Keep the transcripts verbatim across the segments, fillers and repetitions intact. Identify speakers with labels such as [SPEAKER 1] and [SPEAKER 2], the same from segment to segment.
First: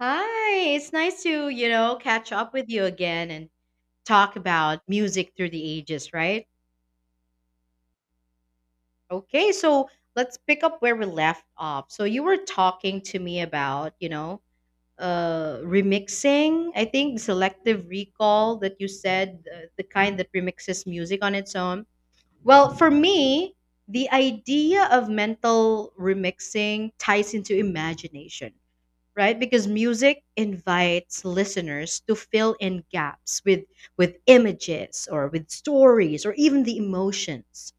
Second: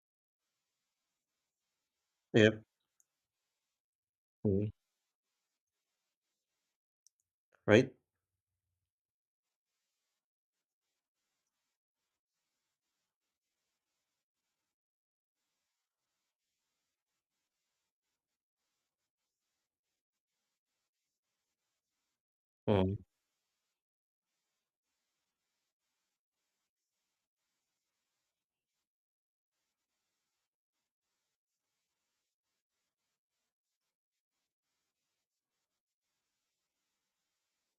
[SPEAKER 1] Hi, it's nice to, you know, catch up
[SPEAKER 2] Yep.
[SPEAKER 1] with you again and talk
[SPEAKER 2] Mm,
[SPEAKER 1] about music through the ages, right?
[SPEAKER 2] right?
[SPEAKER 1] Okay, so let's pick up where we left off. So you were talking to me about, you know, uh remixing, I think selective recall that you said, uh, the kind that remixes music on its own. Well, for
[SPEAKER 2] Mm.
[SPEAKER 1] me, the idea of mental remixing ties into imagination, right? Because music invites listeners to fill in gaps with with images or with stories or even the emotions.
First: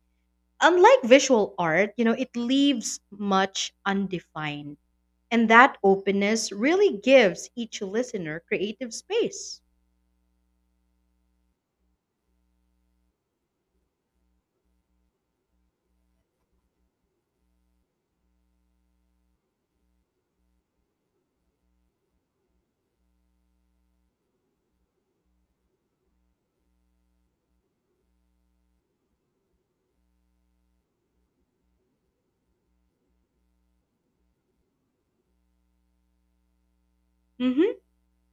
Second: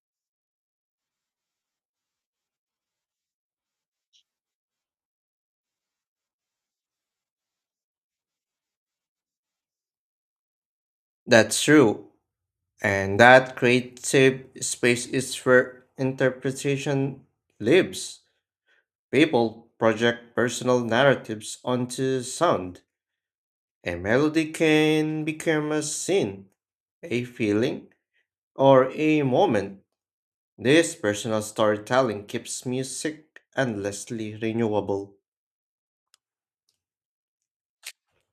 [SPEAKER 1] Unlike visual art, you know, it leaves much undefined. And that openness really gives each listener creative space.
[SPEAKER 2] That's true. And that creative space is where interpretation lives. People project personal narratives onto sound. A melody can become a scene, a feeling, or a moment. This personal storytelling keeps music endlessly renewable.
[SPEAKER 1] Hmm.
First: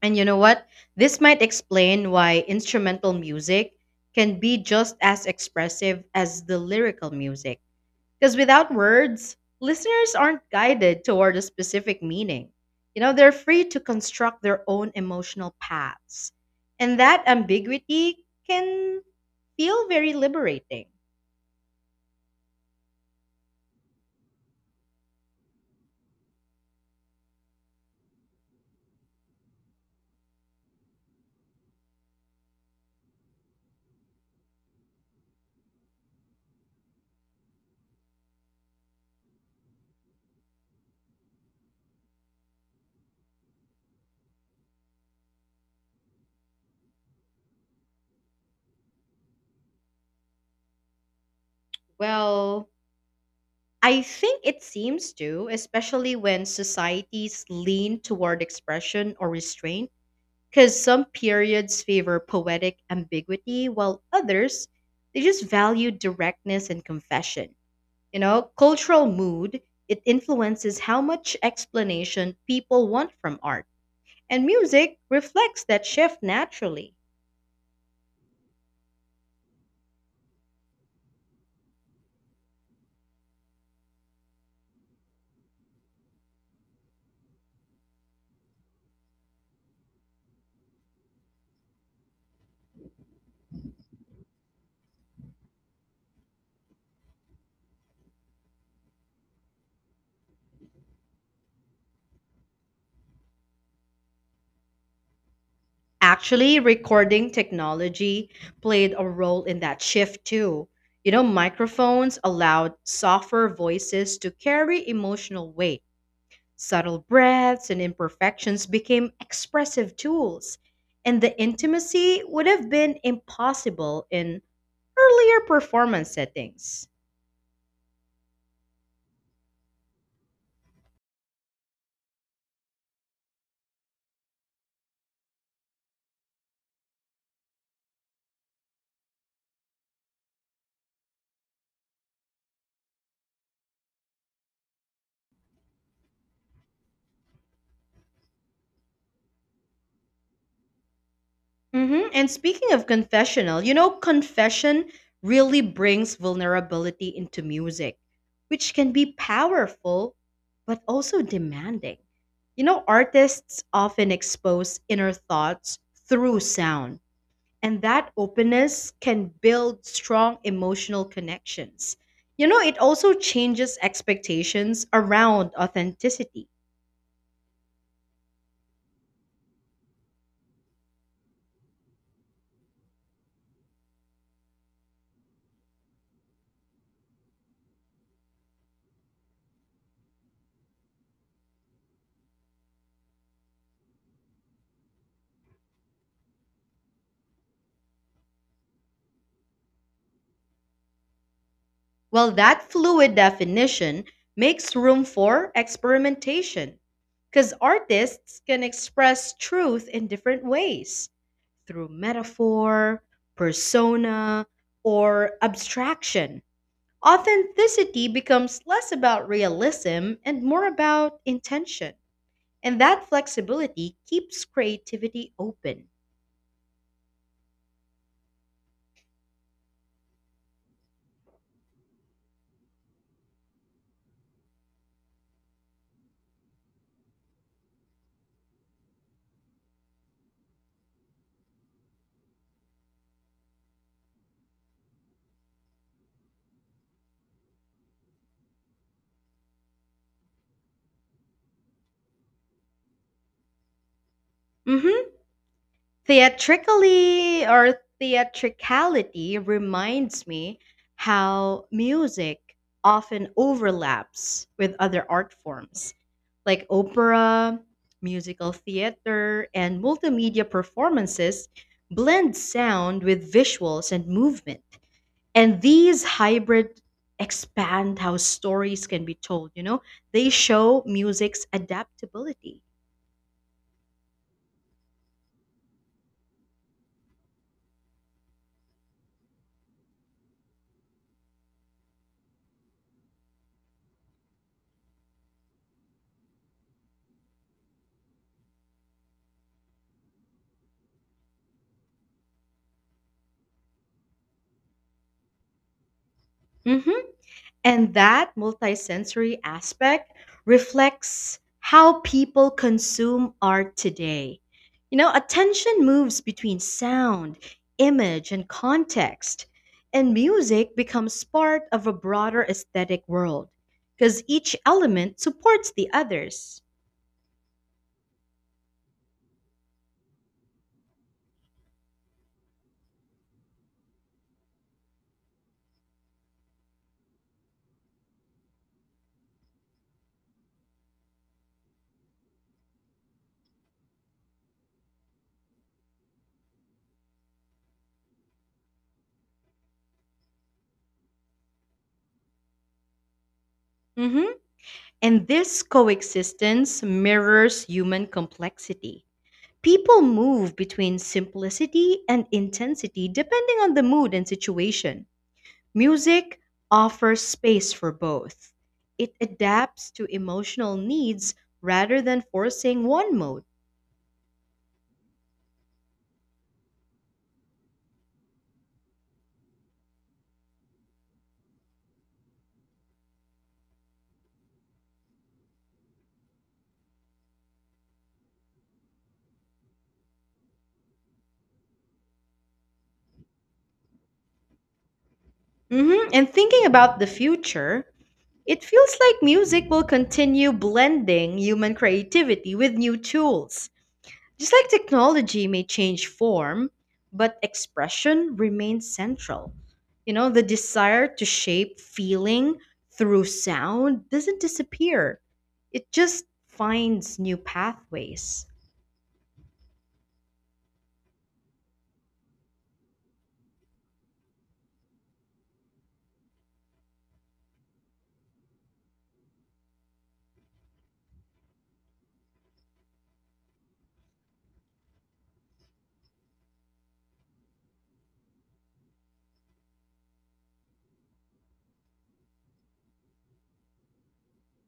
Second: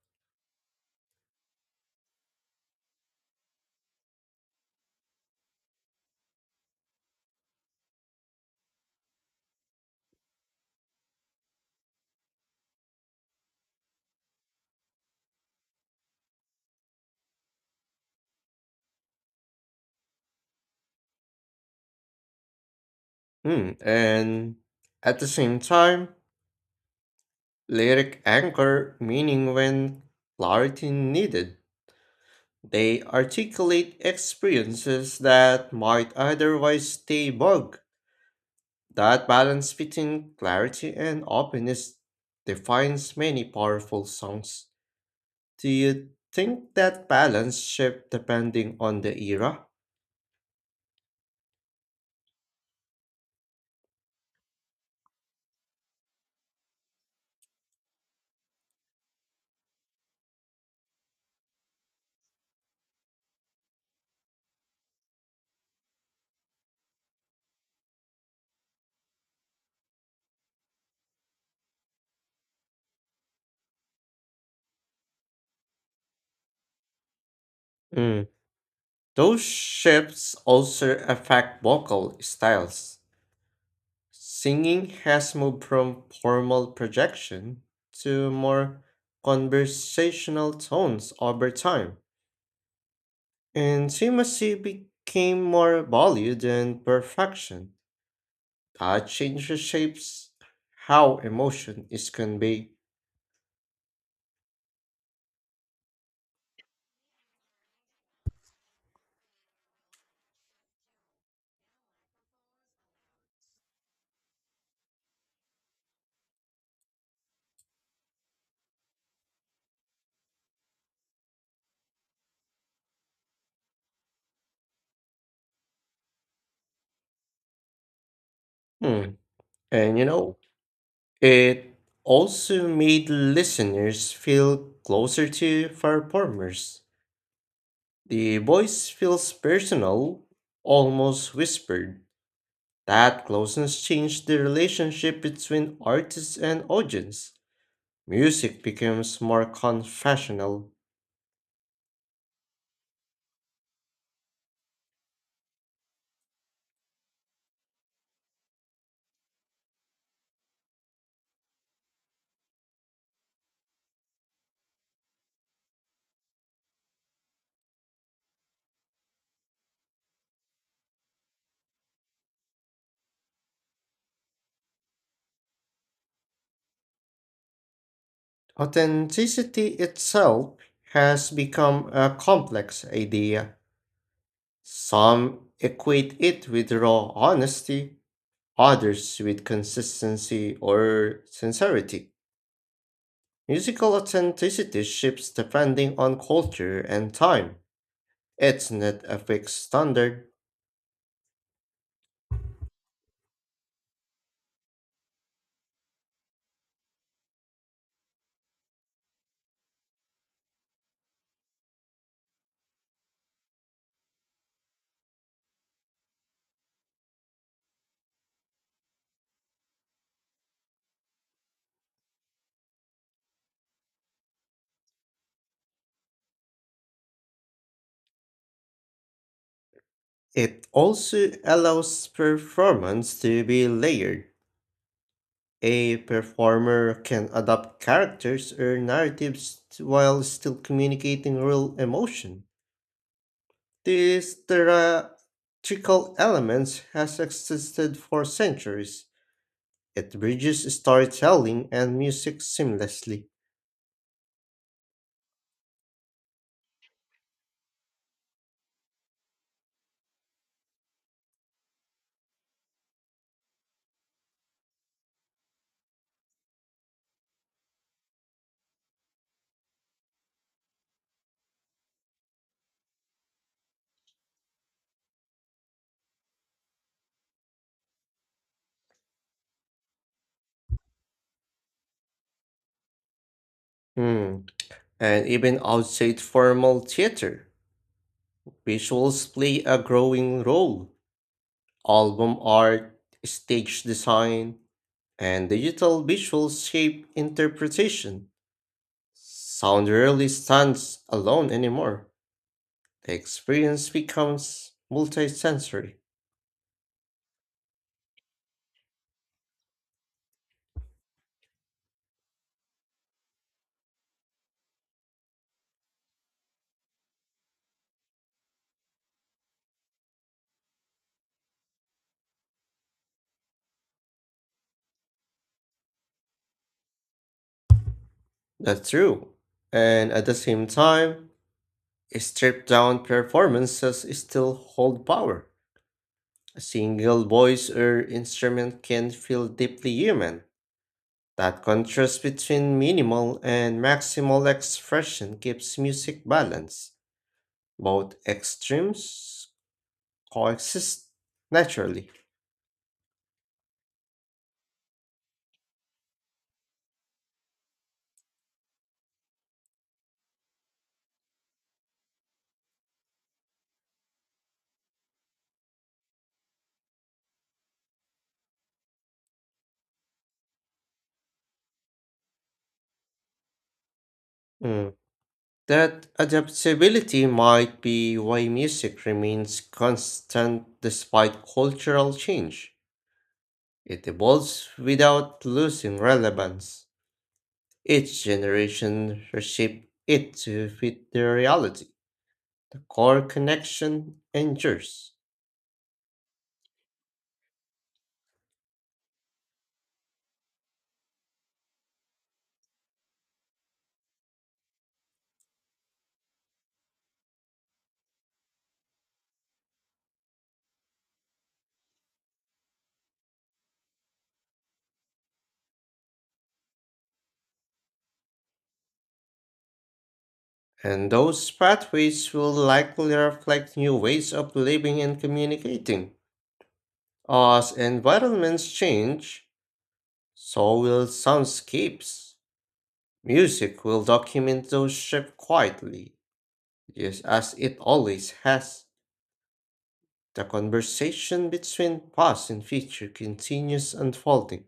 [SPEAKER 1] And you know what? This might explain why instrumental music can be just as expressive as the lyrical music. Because without words, listeners aren't guided toward a specific meaning. You know, they're free to construct their own emotional paths. And that ambiguity can feel very liberating.
[SPEAKER 2] Mm, and at the same time, lyric anchor meaning when clarity needed. They articulate experiences that might otherwise stay vague. That balance between clarity and openness defines many powerful songs. Do you think that balance shift depending on the era?
[SPEAKER 1] Well, I think it seems to, especially when societies lean toward expression or restraint, because some periods favor poetic ambiguity while others, they just value directness and confession. You know, cultural mood, it influences how much explanation people want from art. And music reflects that shift naturally.
[SPEAKER 2] Mm. Those shifts also affect vocal styles. Singing has moved from formal projection to more conversational tones over time, and intimacy became more valued than perfection. That change shapes how emotion is conveyed.
[SPEAKER 1] Actually, recording technology played a role in that shift too. You know, microphones allowed softer voices to carry emotional weight. Subtle breaths and imperfections became expressive tools, and the intimacy would have been impossible in earlier performance settings.
[SPEAKER 2] Hmm, And you know, it also made listeners feel closer to performers. The voice feels personal, almost whispered. That closeness changed the relationship between artist and audience. Music becomes more confessional.
[SPEAKER 1] Hmm. And speaking of confessional, you know, confession really brings vulnerability into music, which can be powerful but also demanding. You know, artists often expose inner thoughts through sound, and that openness can build strong emotional connections. You know, it also changes expectations around authenticity.
[SPEAKER 2] Authenticity itself has become a complex idea. Some equate it with raw honesty, others with consistency or sincerity. Musical authenticity shifts depending on culture and time. It's not a fixed standard.
[SPEAKER 1] Well, that fluid definition makes room for experimentation because artists can express truth in different ways through metaphor, persona, or abstraction. Authenticity becomes less about realism and more about intention, and that flexibility keeps creativity open.
[SPEAKER 2] It also allows performance to be layered. A performer can adapt characters or narratives t- while still communicating real emotion. These theatrical elements has existed for centuries. It bridges storytelling and music seamlessly.
[SPEAKER 1] Mhm. Theatrically or theatricality reminds me how music often overlaps with other art forms like opera, musical theater, and multimedia performances blend sound with visuals and movement. And these hybrid expand how stories can be told, you know? They show music's adaptability.
[SPEAKER 2] Hmm. And even outside formal theater, visuals play a growing role. Album art, stage design, and digital visuals shape interpretation. Sound rarely stands alone anymore. The experience becomes multisensory.
[SPEAKER 1] Mhm. And that multisensory aspect reflects how people consume art today. You know, attention moves between sound, image, and context, and music becomes part of a broader aesthetic world because each element supports the others.
[SPEAKER 2] That's true. And at the same time, stripped down performances still hold power. A single voice or instrument can feel deeply human. That contrast between minimal and maximal expression gives music balance. Both extremes coexist naturally.
[SPEAKER 1] Mhm. And this coexistence mirrors human complexity. People move between simplicity and intensity depending on the mood and situation. Music offers space for both. It adapts to emotional needs rather than forcing one mode.
[SPEAKER 2] Mm. That adaptability might be why music remains constant despite cultural change. It evolves without losing relevance. Each generation reshapes it to fit their reality. The core connection endures.
[SPEAKER 1] Hmm. And thinking about the future, it feels like music will continue blending human creativity with new tools. Just like technology may change form, but expression remains central. You know, the desire to shape feeling through sound doesn't disappear, it just finds new pathways.
[SPEAKER 2] And those pathways will likely reflect new ways of living and communicating. As environments change, so will soundscapes. Music will document those shifts quietly, just as it always has. The conversation between past and future continues unfolding.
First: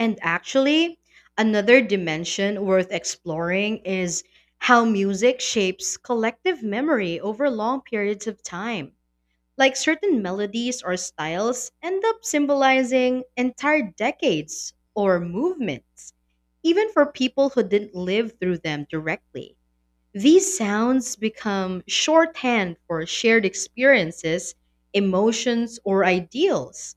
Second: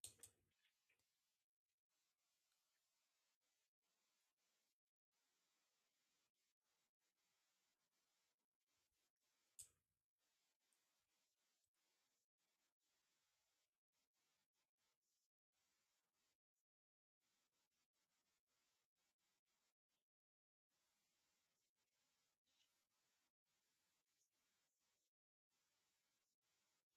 [SPEAKER 1] And actually, another dimension worth exploring is how music shapes collective memory over long periods of time. Like certain melodies or styles end up symbolizing entire decades or movements, even for people who didn't live through them directly. These sounds become shorthand for shared experiences, emotions, or ideals.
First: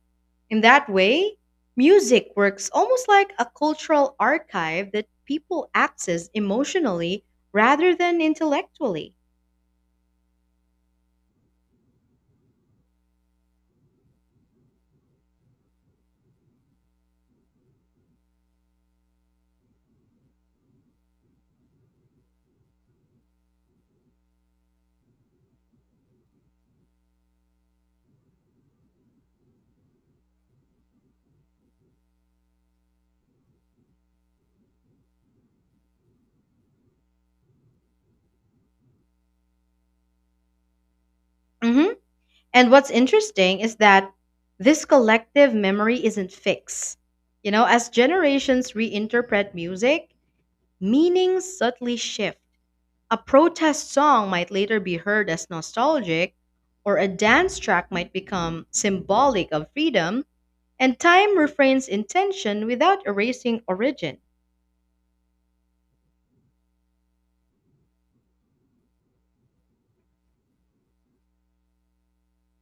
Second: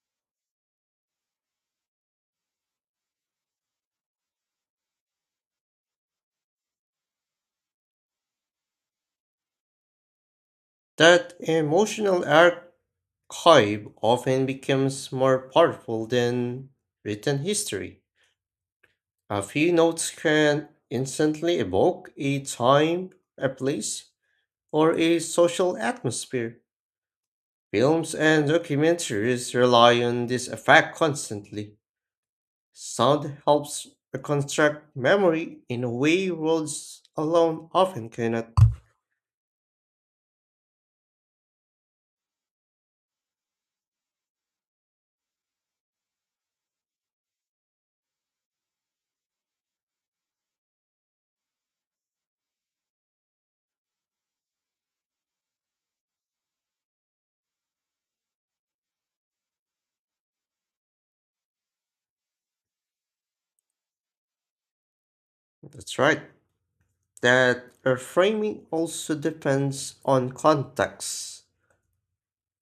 [SPEAKER 1] In that way, music works almost like a cultural archive that people access emotionally rather than intellectually.
[SPEAKER 2] That emotional archive often becomes more powerful than written history. A few notes can instantly evoke a time, a place, or a social atmosphere. Films and documentaries rely on this effect constantly. Sound helps reconstruct memory in a way words alone often cannot.
[SPEAKER 1] Mhm. And what's interesting is that this collective memory isn't fixed. You know, as generations reinterpret music, meanings subtly shift. A protest song might later be heard as nostalgic, or a dance track might become symbolic of freedom, and time refrains intention without erasing origin.
[SPEAKER 2] That's right. That reframing also depends on context.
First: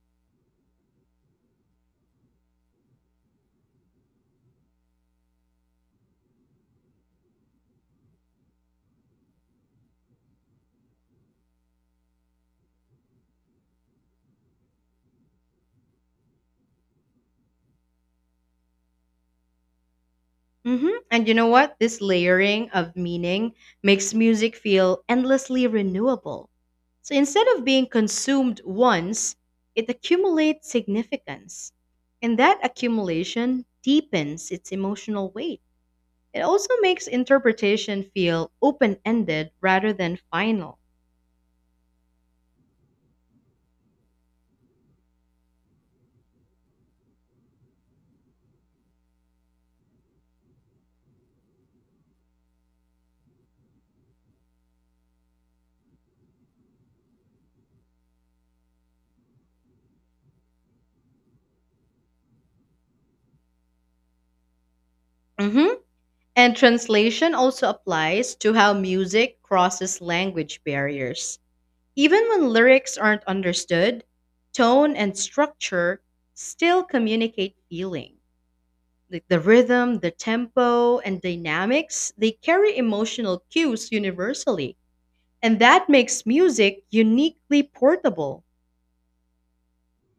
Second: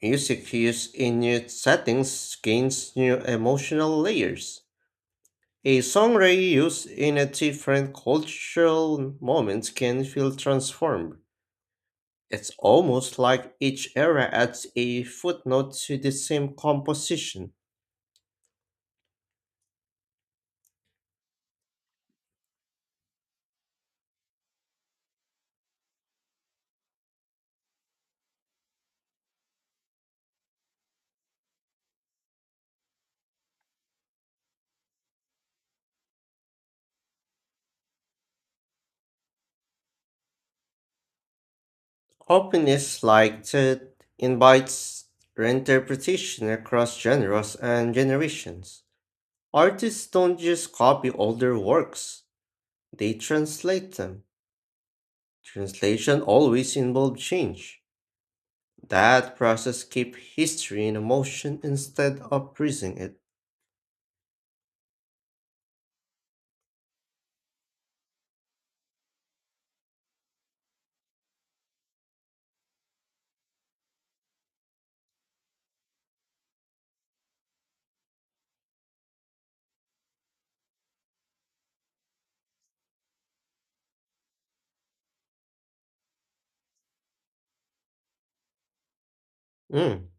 [SPEAKER 2] Music used in new settings gains new emotional layers. A song reused in a different cultural moment can feel transformed. It's almost like each era adds a footnote to the same composition.
[SPEAKER 1] Hmm. And you know what? This layering of meaning makes music feel endlessly renewable. So instead of being consumed once, it accumulates significance. And that accumulation deepens its emotional weight. It also makes interpretation feel open ended rather than final.
[SPEAKER 2] Openness like that invites reinterpretation across genres and generations. Artists don't just copy older works, they translate them. Translation always involves change. That process keeps history in motion instead of freezing it.
[SPEAKER 1] Hmm. And translation also applies to how music crosses language barriers. Even when lyrics aren't understood, tone and structure still communicate feeling. Like the rhythm, the tempo, and dynamics, they carry emotional cues universally. And that makes music uniquely portable.
[SPEAKER 2] Mm.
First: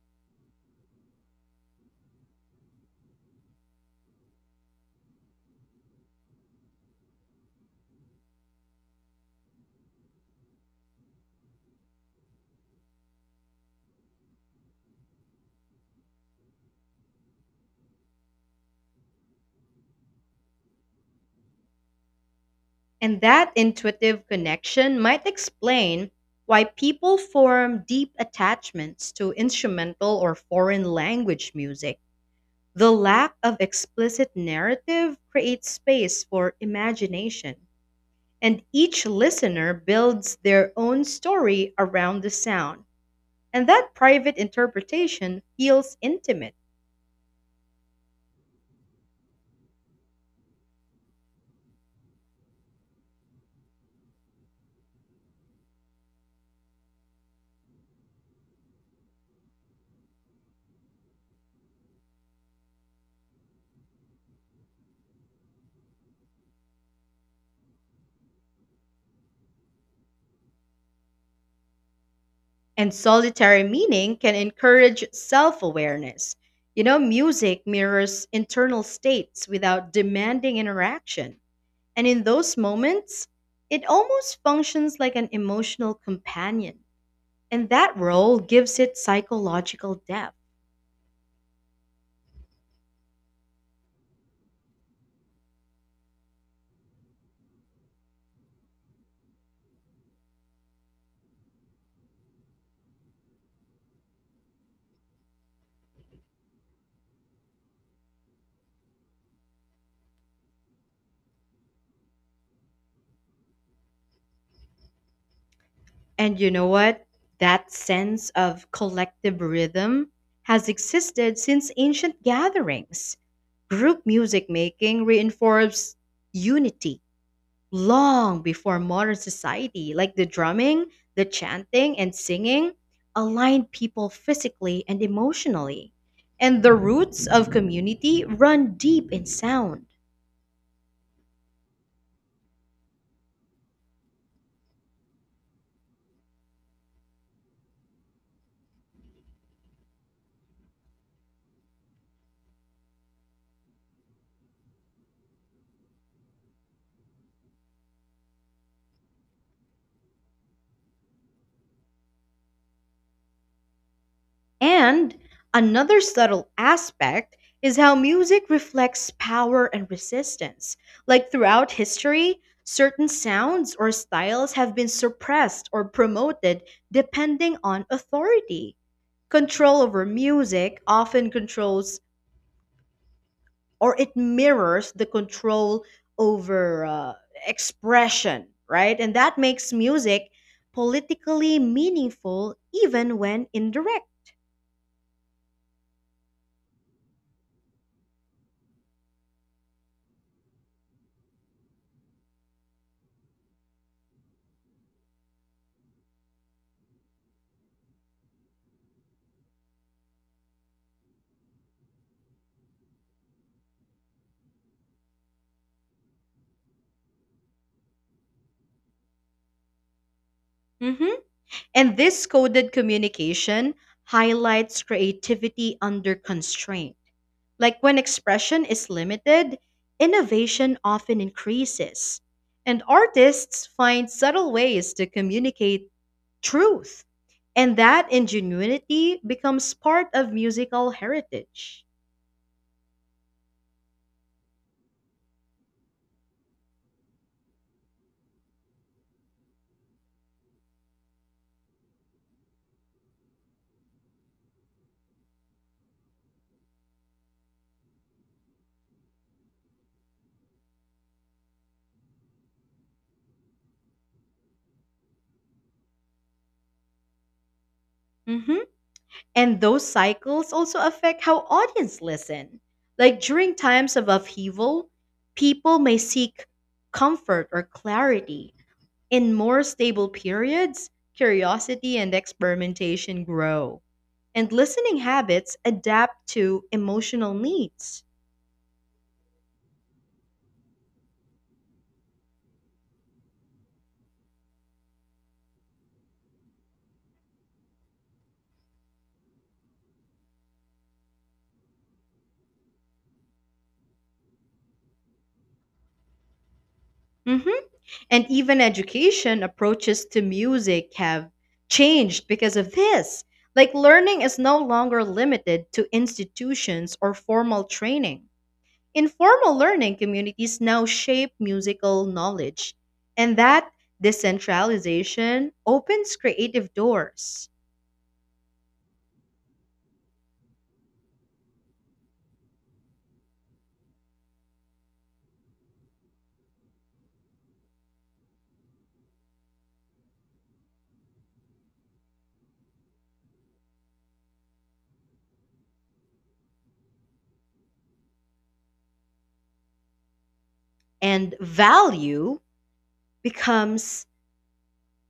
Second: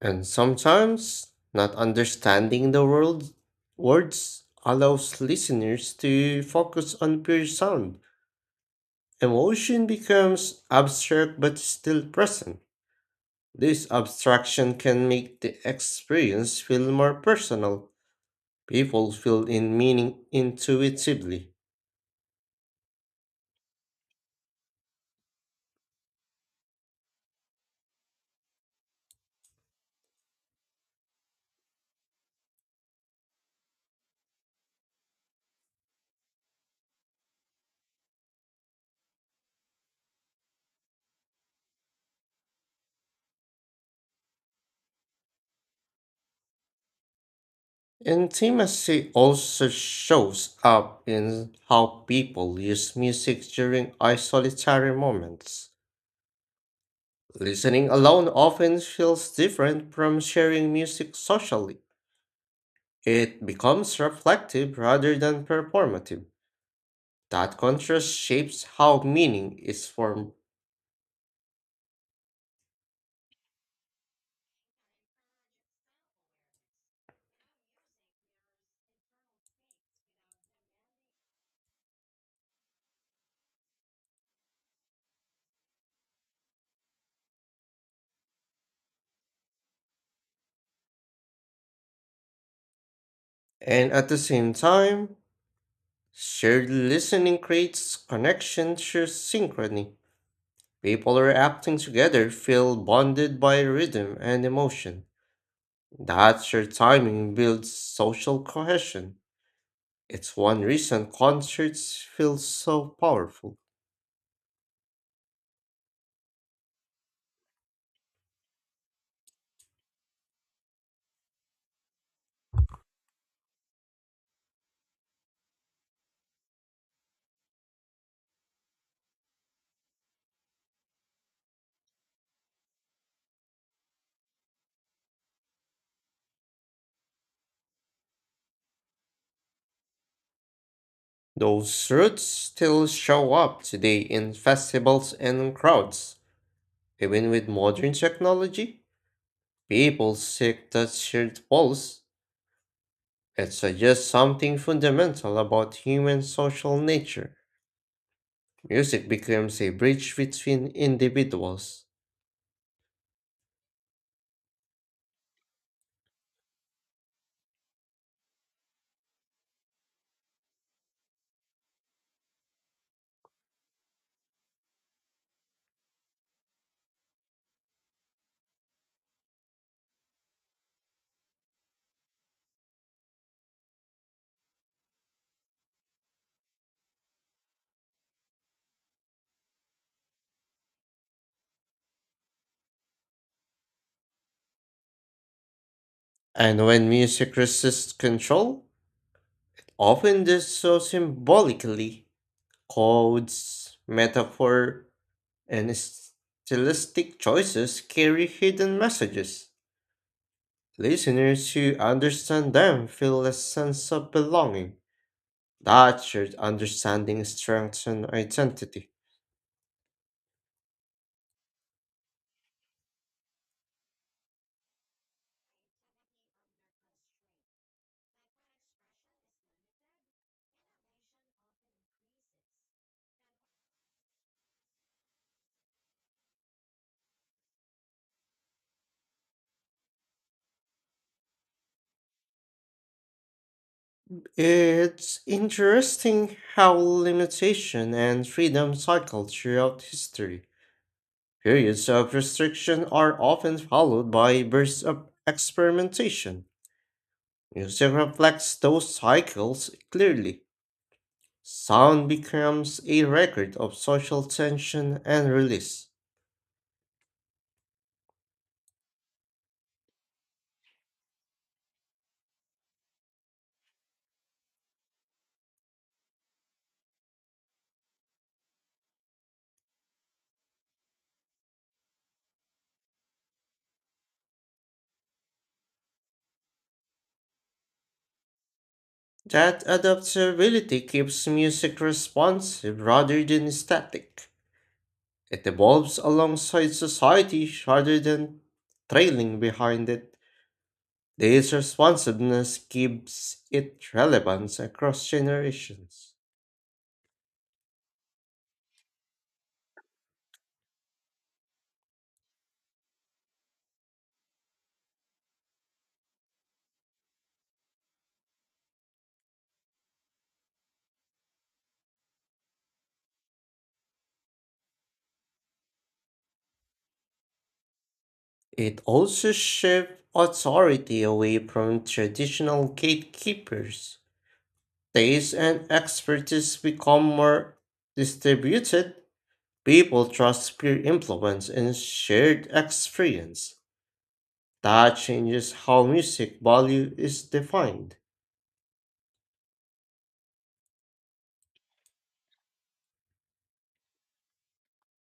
[SPEAKER 2] And sometimes not understanding the world words allows listeners to focus on pure sound. Emotion becomes abstract but still present. This abstraction can make the experience feel more personal. People feel in meaning intuitively.
[SPEAKER 1] And that intuitive connection might explain why people form deep attachments to instrumental or foreign language music. The lack of explicit narrative creates space for imagination, and each listener builds their own story around the sound. And that private interpretation feels intimate.
[SPEAKER 2] Intimacy also shows up in how people use music during isolatory moments. Listening alone often feels different from sharing music socially. It becomes reflective rather than performative. That contrast shapes how meaning is formed.
[SPEAKER 1] And solitary meaning can encourage self awareness. You know, music mirrors internal states without demanding interaction. And in those moments, it almost functions like an emotional companion. And that role gives it psychological depth.
[SPEAKER 2] And at the same time, shared listening creates connection through synchrony. People who are acting together feel bonded by rhythm and emotion. That shared timing builds social cohesion. It's one reason concerts feel so powerful.
[SPEAKER 1] And you know what? That sense of collective rhythm has existed since ancient gatherings. Group music making reinforced unity long before modern society, like the drumming, the chanting, and singing aligned people physically and emotionally. And the roots of community run deep in sound.
[SPEAKER 2] Those roots still show up today in festivals and crowds. Even with modern technology, people seek that shared pulse. It suggests something fundamental about human social nature. Music becomes a bridge between individuals.
[SPEAKER 1] And another subtle aspect is how music reflects power and resistance. Like throughout history, certain sounds or styles have been suppressed or promoted depending on authority. Control over music often controls or it mirrors the control over uh, expression, right? And that makes music politically meaningful even when indirect.
[SPEAKER 2] And when music resists control, often does so symbolically, codes, metaphor, and stylistic choices carry hidden messages. Listeners who understand them feel a sense of belonging. That shared understanding strengthens identity.
[SPEAKER 1] Mhm. And this coded communication highlights creativity under constraint. Like when expression is limited, innovation often increases. And artists find subtle ways to communicate truth. And that ingenuity becomes part of musical heritage.
[SPEAKER 2] It's interesting how limitation and freedom cycle throughout history. Periods of restriction are often followed by bursts of experimentation. Music reflects those cycles clearly. Sound becomes a record of social tension and release.
[SPEAKER 1] Mhm. And those cycles also affect how audience listen. Like during times of upheaval, people may seek comfort or clarity. In more stable periods, curiosity and experimentation grow, and listening habits adapt to emotional needs.
[SPEAKER 2] That adaptability keeps music responsive rather than static. It evolves alongside society rather than trailing behind it. This responsiveness gives it relevance across generations.
[SPEAKER 1] Mhm. And even education approaches to music have changed because of this. Like, learning is no longer limited to institutions or formal training. Informal learning communities now shape musical knowledge, and that decentralization opens creative doors.
[SPEAKER 2] It also shifts authority away from traditional gatekeepers. Taste and expertise become more distributed. People trust peer influence and shared experience. That changes how music value is defined.
[SPEAKER 1] And value becomes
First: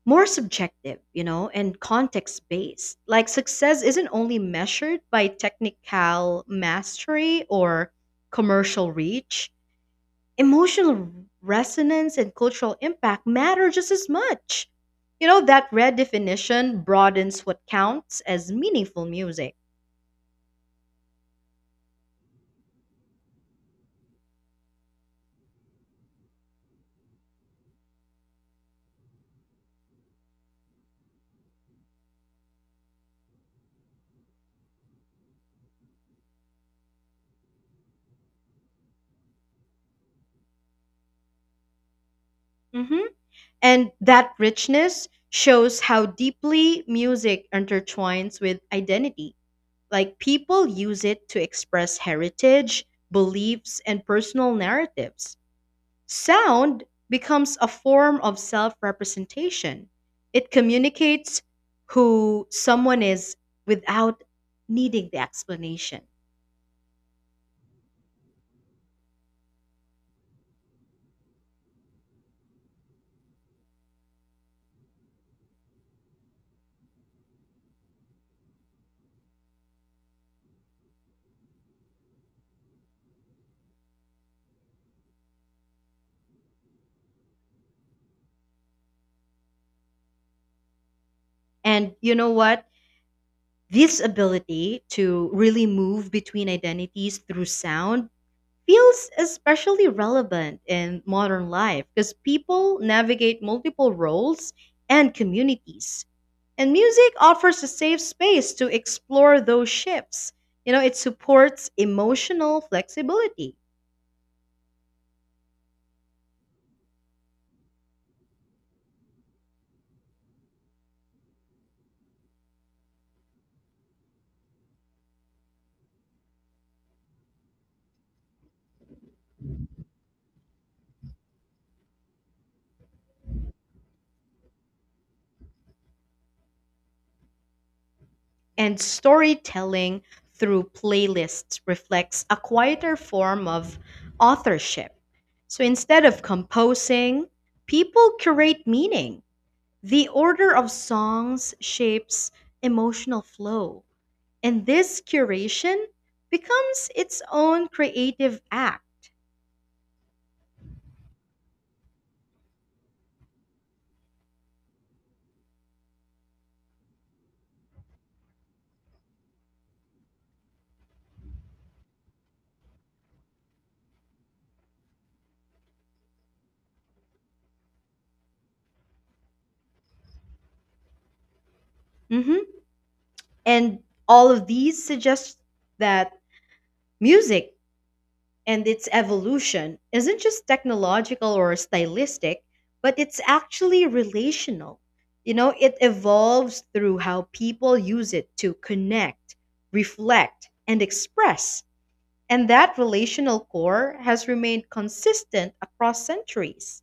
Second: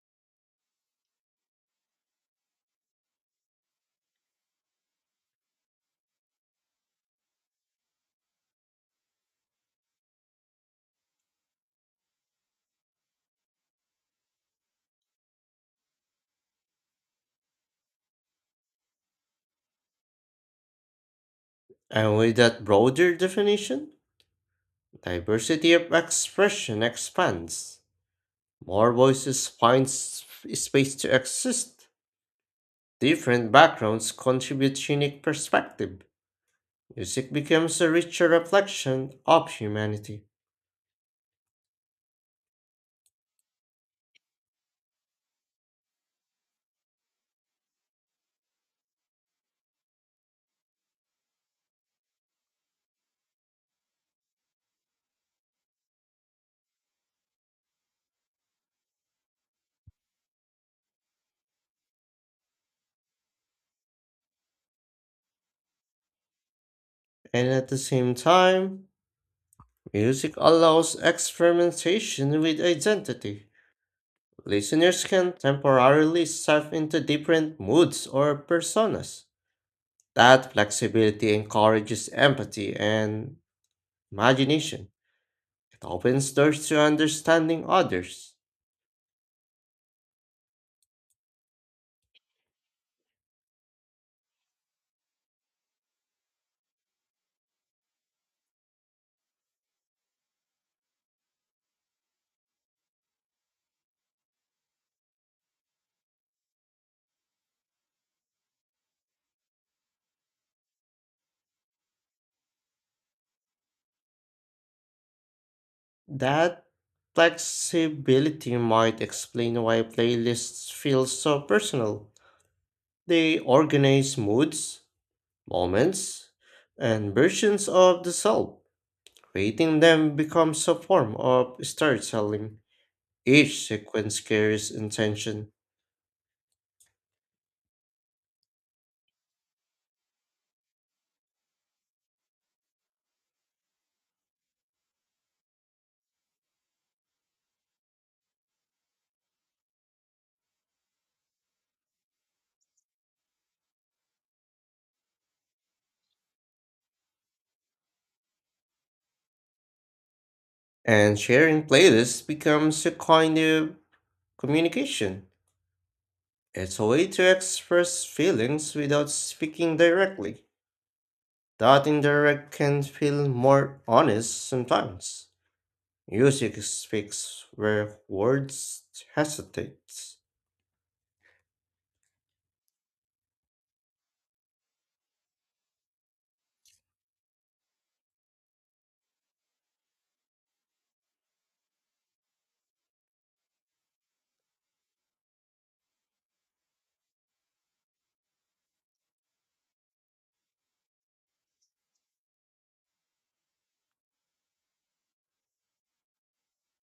[SPEAKER 1] more subjective, you know, and context based. Like success isn't only measured by technical mastery or commercial reach, emotional resonance and cultural impact matter just as much. You know, that redefinition broadens what counts as meaningful music.
[SPEAKER 2] And with that broader definition, diversity of expression expands. More voices find s- space to exist. Different backgrounds contribute unique perspective. Music becomes a richer reflection of humanity.
[SPEAKER 1] Hmm. And that richness shows how deeply music intertwines with identity. Like people use it to express heritage, beliefs, and personal narratives. Sound becomes a form of self representation, it communicates who someone is without needing the explanation.
[SPEAKER 2] And at the same time, music allows experimentation with identity. Listeners can temporarily shift into different moods or personas. That flexibility encourages empathy and imagination. It opens doors to understanding others.
[SPEAKER 1] And you know what? This ability to really move between identities through sound feels especially relevant in modern life because people navigate multiple roles and communities. And music offers a safe space to explore those shifts. You know, it supports emotional flexibility.
[SPEAKER 2] That flexibility might explain why playlists feel so personal. They organize moods, moments, and versions of the self. Creating them becomes a form of storytelling. Each sequence carries intention,
[SPEAKER 1] And storytelling through playlists reflects a quieter form of authorship. So instead of composing, people curate meaning. The order of songs shapes emotional flow. And this curation becomes its own creative act.
[SPEAKER 2] and sharing playlists becomes a kind of communication. It's a way to express feelings without speaking directly. That indirect can feel more honest sometimes. Music speaks where words hesitate.
[SPEAKER 1] Mhm. And all of these suggest that music and its evolution isn't just technological or stylistic, but it's actually relational. You know, it evolves through how people use it to connect, reflect, and express. And that relational core has remained consistent across centuries.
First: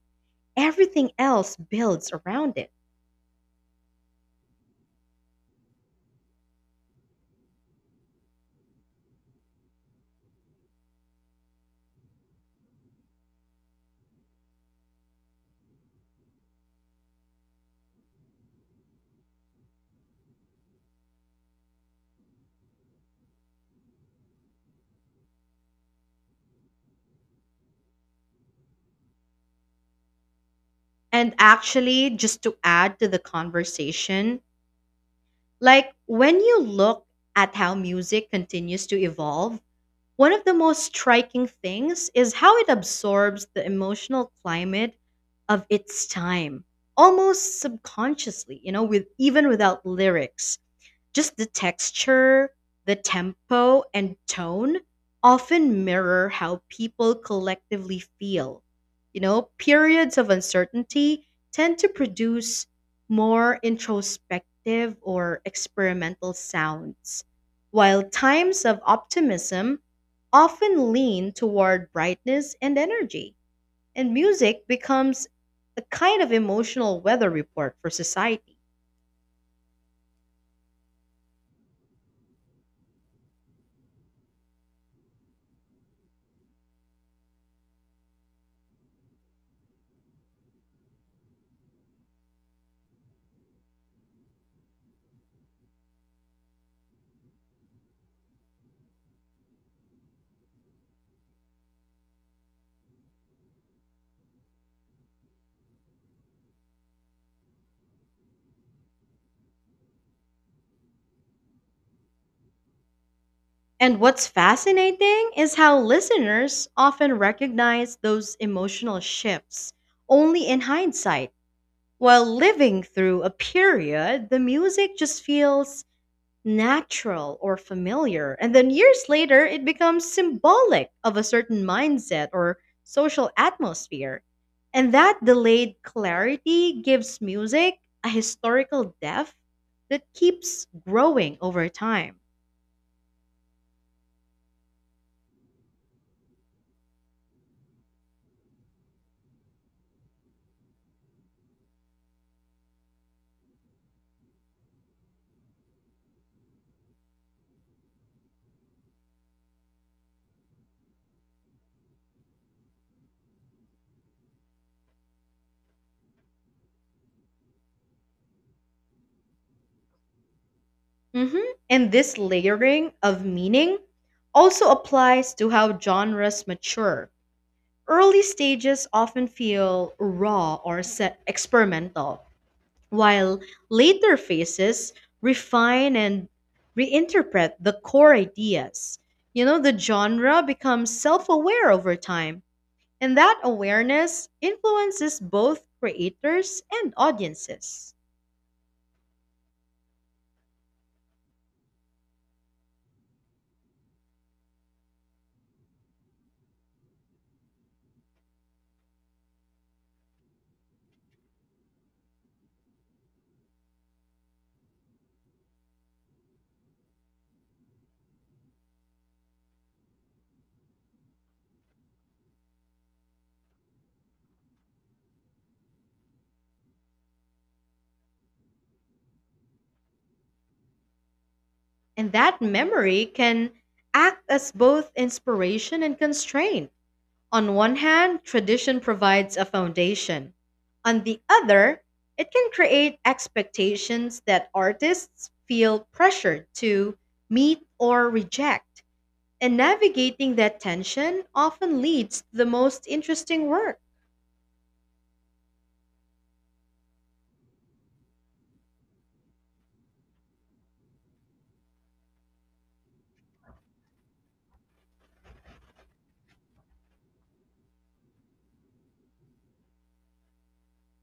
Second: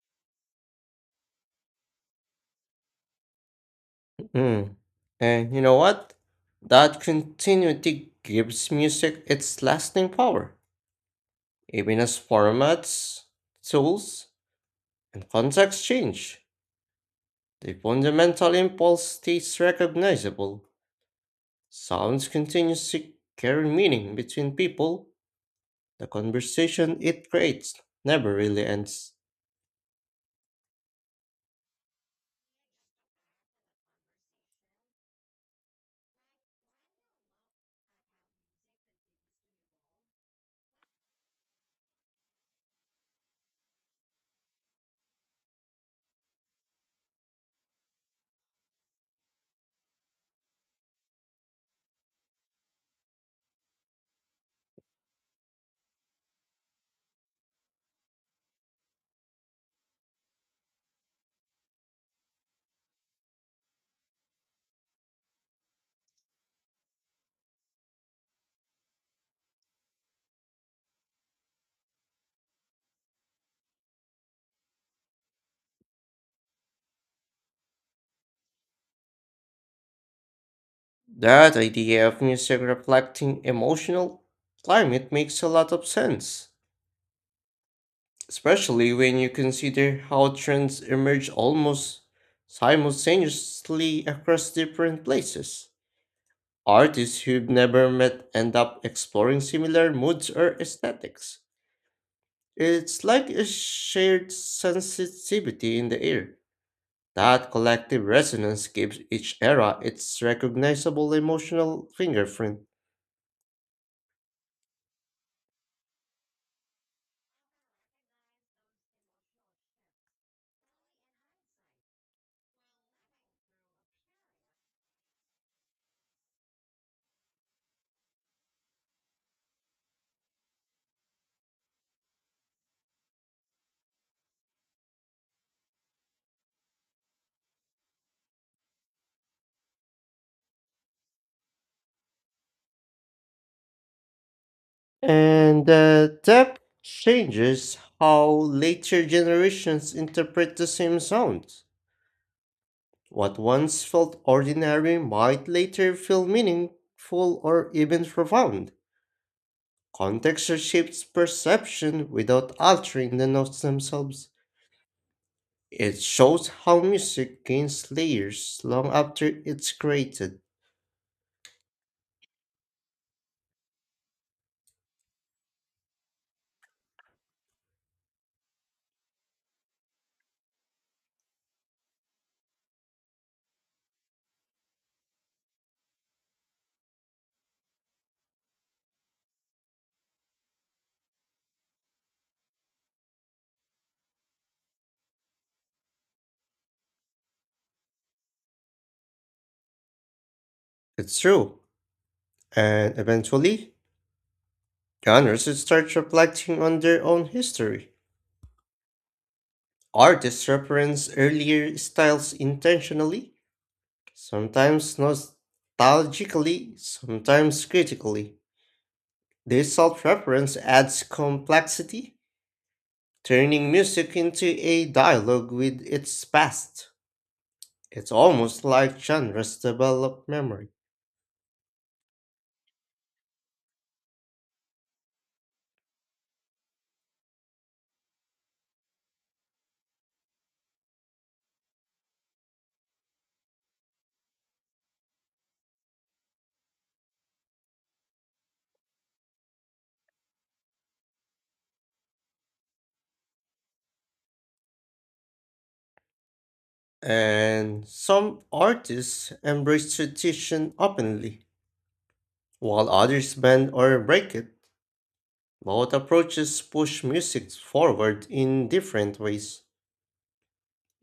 [SPEAKER 1] Everything else builds around it.
[SPEAKER 2] Mm. And you know what? That continuity gives music its lasting power. Even as formats, tools, and contexts change. The fundamental impulse stays recognizable. Sounds continues to carry meaning between people. The conversation it creates never really ends.
[SPEAKER 1] And actually, just to add to the conversation, like when you look at how music continues to evolve, one of the most striking things is how it absorbs the emotional climate of its time, almost subconsciously, you know, with even without lyrics just the texture, the tempo, and tone often mirror how people collectively feel. You know, periods of uncertainty tend to produce more introspective or experimental sounds, while times of optimism often lean toward brightness and energy. And music becomes a kind of emotional weather report for society.
[SPEAKER 2] That idea of music reflecting emotional climate makes a lot of sense, especially when you consider how trends emerge almost simultaneously across different places. Artists who've never met end up exploring similar moods or aesthetics. It's like a shared sensitivity in the air. That collective resonance gives each era its recognizable emotional fingerprint.
[SPEAKER 1] And what's fascinating is how listeners often recognize those emotional shifts only in hindsight. While living through a period, the music just feels natural or familiar. And then years later, it becomes symbolic of a certain mindset or social atmosphere. And that delayed clarity gives music a historical depth that keeps growing over time.
[SPEAKER 2] And the depth changes how later generations interpret the same sounds. What once felt ordinary might later feel meaningful or even profound. Context shapes perception without altering the notes themselves. It shows how music gains layers long after it's created.
[SPEAKER 1] Mhm. And this layering of meaning also applies to how genres mature. Early stages often feel raw or se- experimental, while later phases refine and reinterpret the core ideas. You know, the genre becomes self aware over time, and that awareness influences both creators and audiences.
[SPEAKER 2] It's true, and eventually, genres start reflecting on their own history. Artists reference earlier styles intentionally, sometimes nostalgically, sometimes critically. This self reference adds complexity turning music into a dialogue with its past. It's almost like genres develop memory.
[SPEAKER 1] And that memory can act as both inspiration and constraint. On one hand, tradition provides a foundation. On the other, it can create expectations that artists feel pressured to meet or reject. And navigating that tension often leads to the most interesting work.
[SPEAKER 2] And some artists embrace tradition openly, while others bend or break it. Both approaches push music forward in different ways.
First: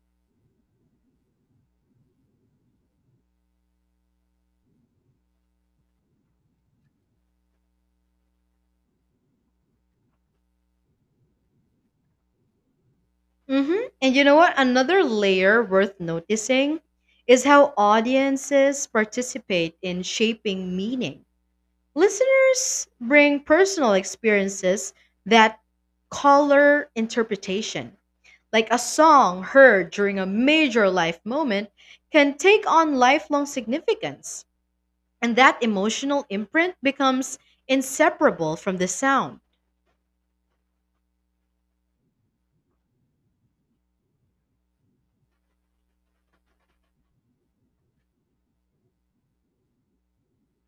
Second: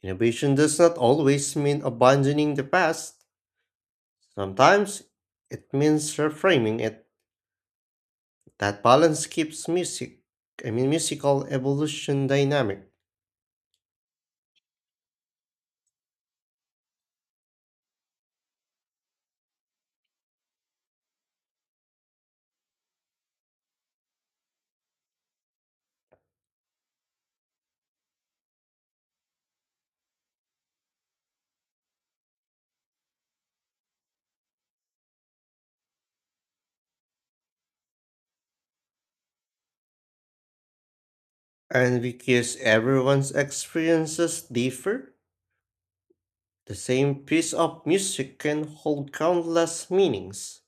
[SPEAKER 2] Innovation does not always mean abandoning the past. Sometimes it means reframing it. That balance keeps music, I mean musical evolution dynamic.
[SPEAKER 1] Mhm. And you know what? Another layer worth noticing is how audiences participate in shaping meaning. Listeners bring personal experiences that color interpretation. Like a song heard during a major life moment can take on lifelong significance. And that emotional imprint becomes inseparable from the sound.
[SPEAKER 2] And because everyone's experiences differ, the same piece of music can hold countless meanings.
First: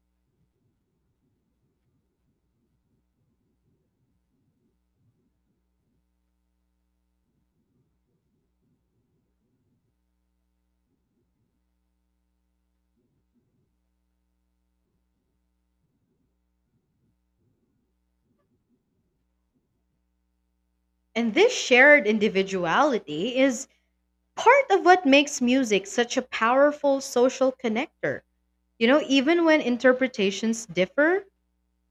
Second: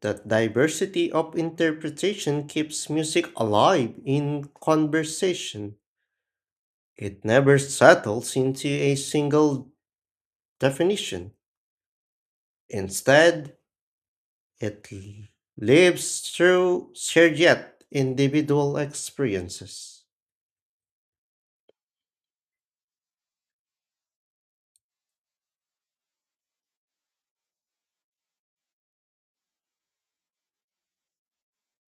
[SPEAKER 2] That diversity of interpretation keeps music alive in conversation. It never settles into a single definition. Instead, it l- lives through shared yet individual experiences.
[SPEAKER 1] And this shared individuality is part of what makes music such a powerful social connector. You know, even when interpretations differ,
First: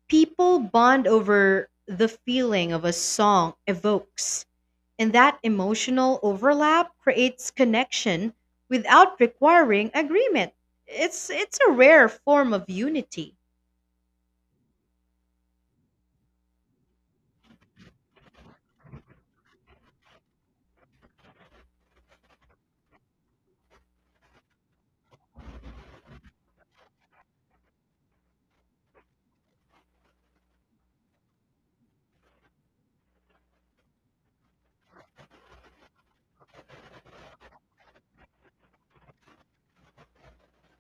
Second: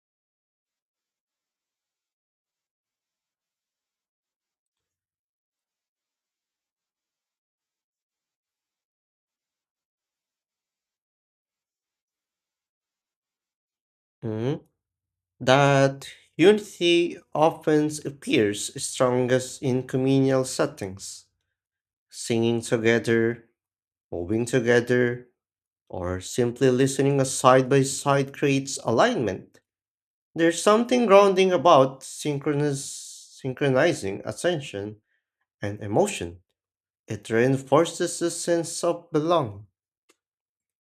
[SPEAKER 1] people bond over the feeling of a song evokes, and that emotional overlap creates connection without requiring agreement. It's it's a rare form of unity.
[SPEAKER 2] Hmm? That unity often appears strongest in communal settings, singing together, moving together, or simply listening side by side creates alignment. There's something grounding about synchronous, synchronizing attention and emotion. It reinforces a sense of belonging.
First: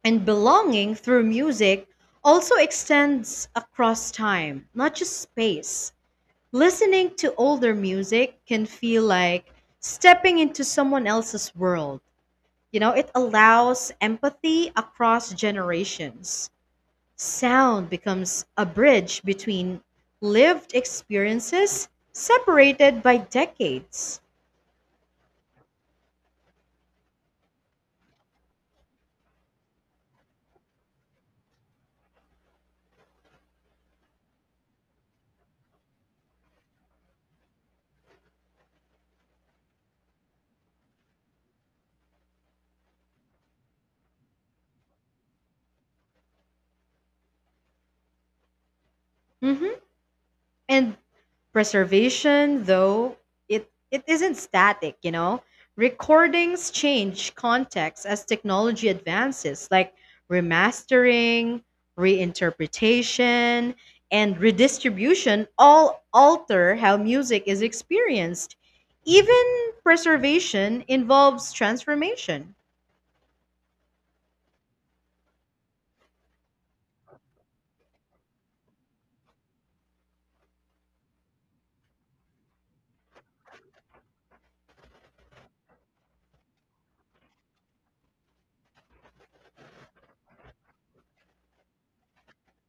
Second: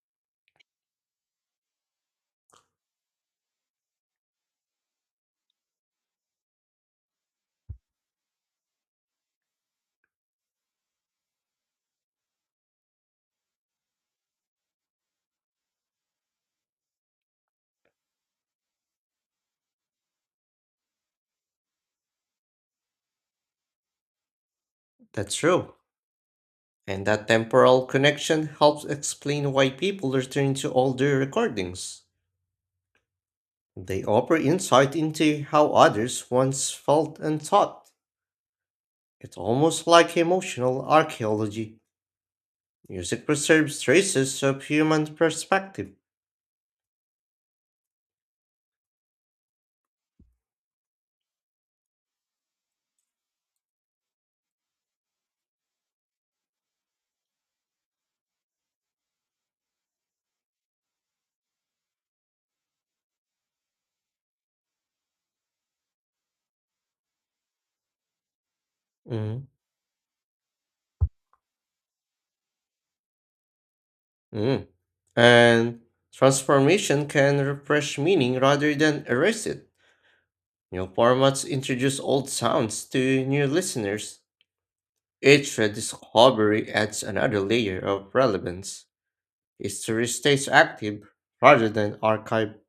[SPEAKER 1] And belonging through music also extends across time, not just space. Listening to older music can feel like stepping into someone else's world. You know, it allows empathy across generations. Sound becomes a bridge between lived experiences separated by decades.
[SPEAKER 2] That's true. And that temporal connection helps explain why people return to older recordings. They offer insight into how others once felt and thought. It's almost like emotional archaeology. Music preserves traces of human perspective.
[SPEAKER 1] Mhm. And preservation, though, it, it isn't static, you know? Recordings change context as technology advances, like remastering, reinterpretation, and redistribution all alter how music is experienced. Even
[SPEAKER 2] Mhm.
[SPEAKER 1] preservation involves transformation.
[SPEAKER 2] Mm. And transformation can refresh meaning rather than erase it. New formats introduce old sounds to new listeners. Each discovery adds another layer of relevance. History stays active rather than archived.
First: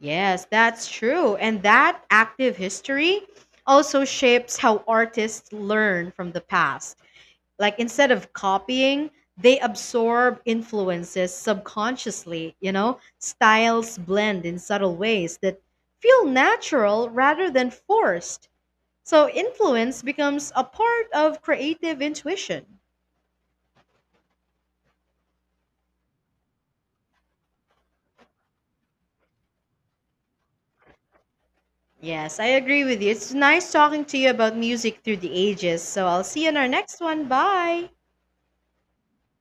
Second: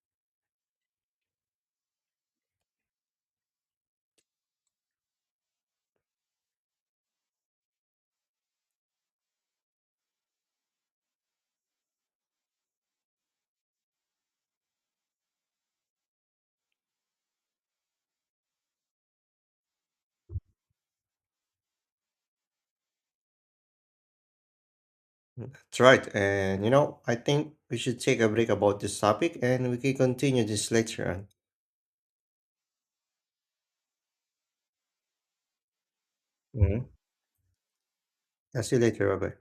[SPEAKER 1] Yes, that's true. And that active history also shapes how artists learn from the past. Like instead of copying, they absorb influences subconsciously, you know? Styles blend in subtle ways that feel natural rather than forced. So influence becomes a part of creative intuition.
[SPEAKER 2] That's right. And you know, I think we should take a break about this topic and we can continue this later on.
[SPEAKER 1] Yes, I agree with you. It's nice talking to you about music through the ages. So I'll see you in our
[SPEAKER 2] Mhm.
[SPEAKER 1] next one. Bye.
[SPEAKER 2] I'll see you later, Robert.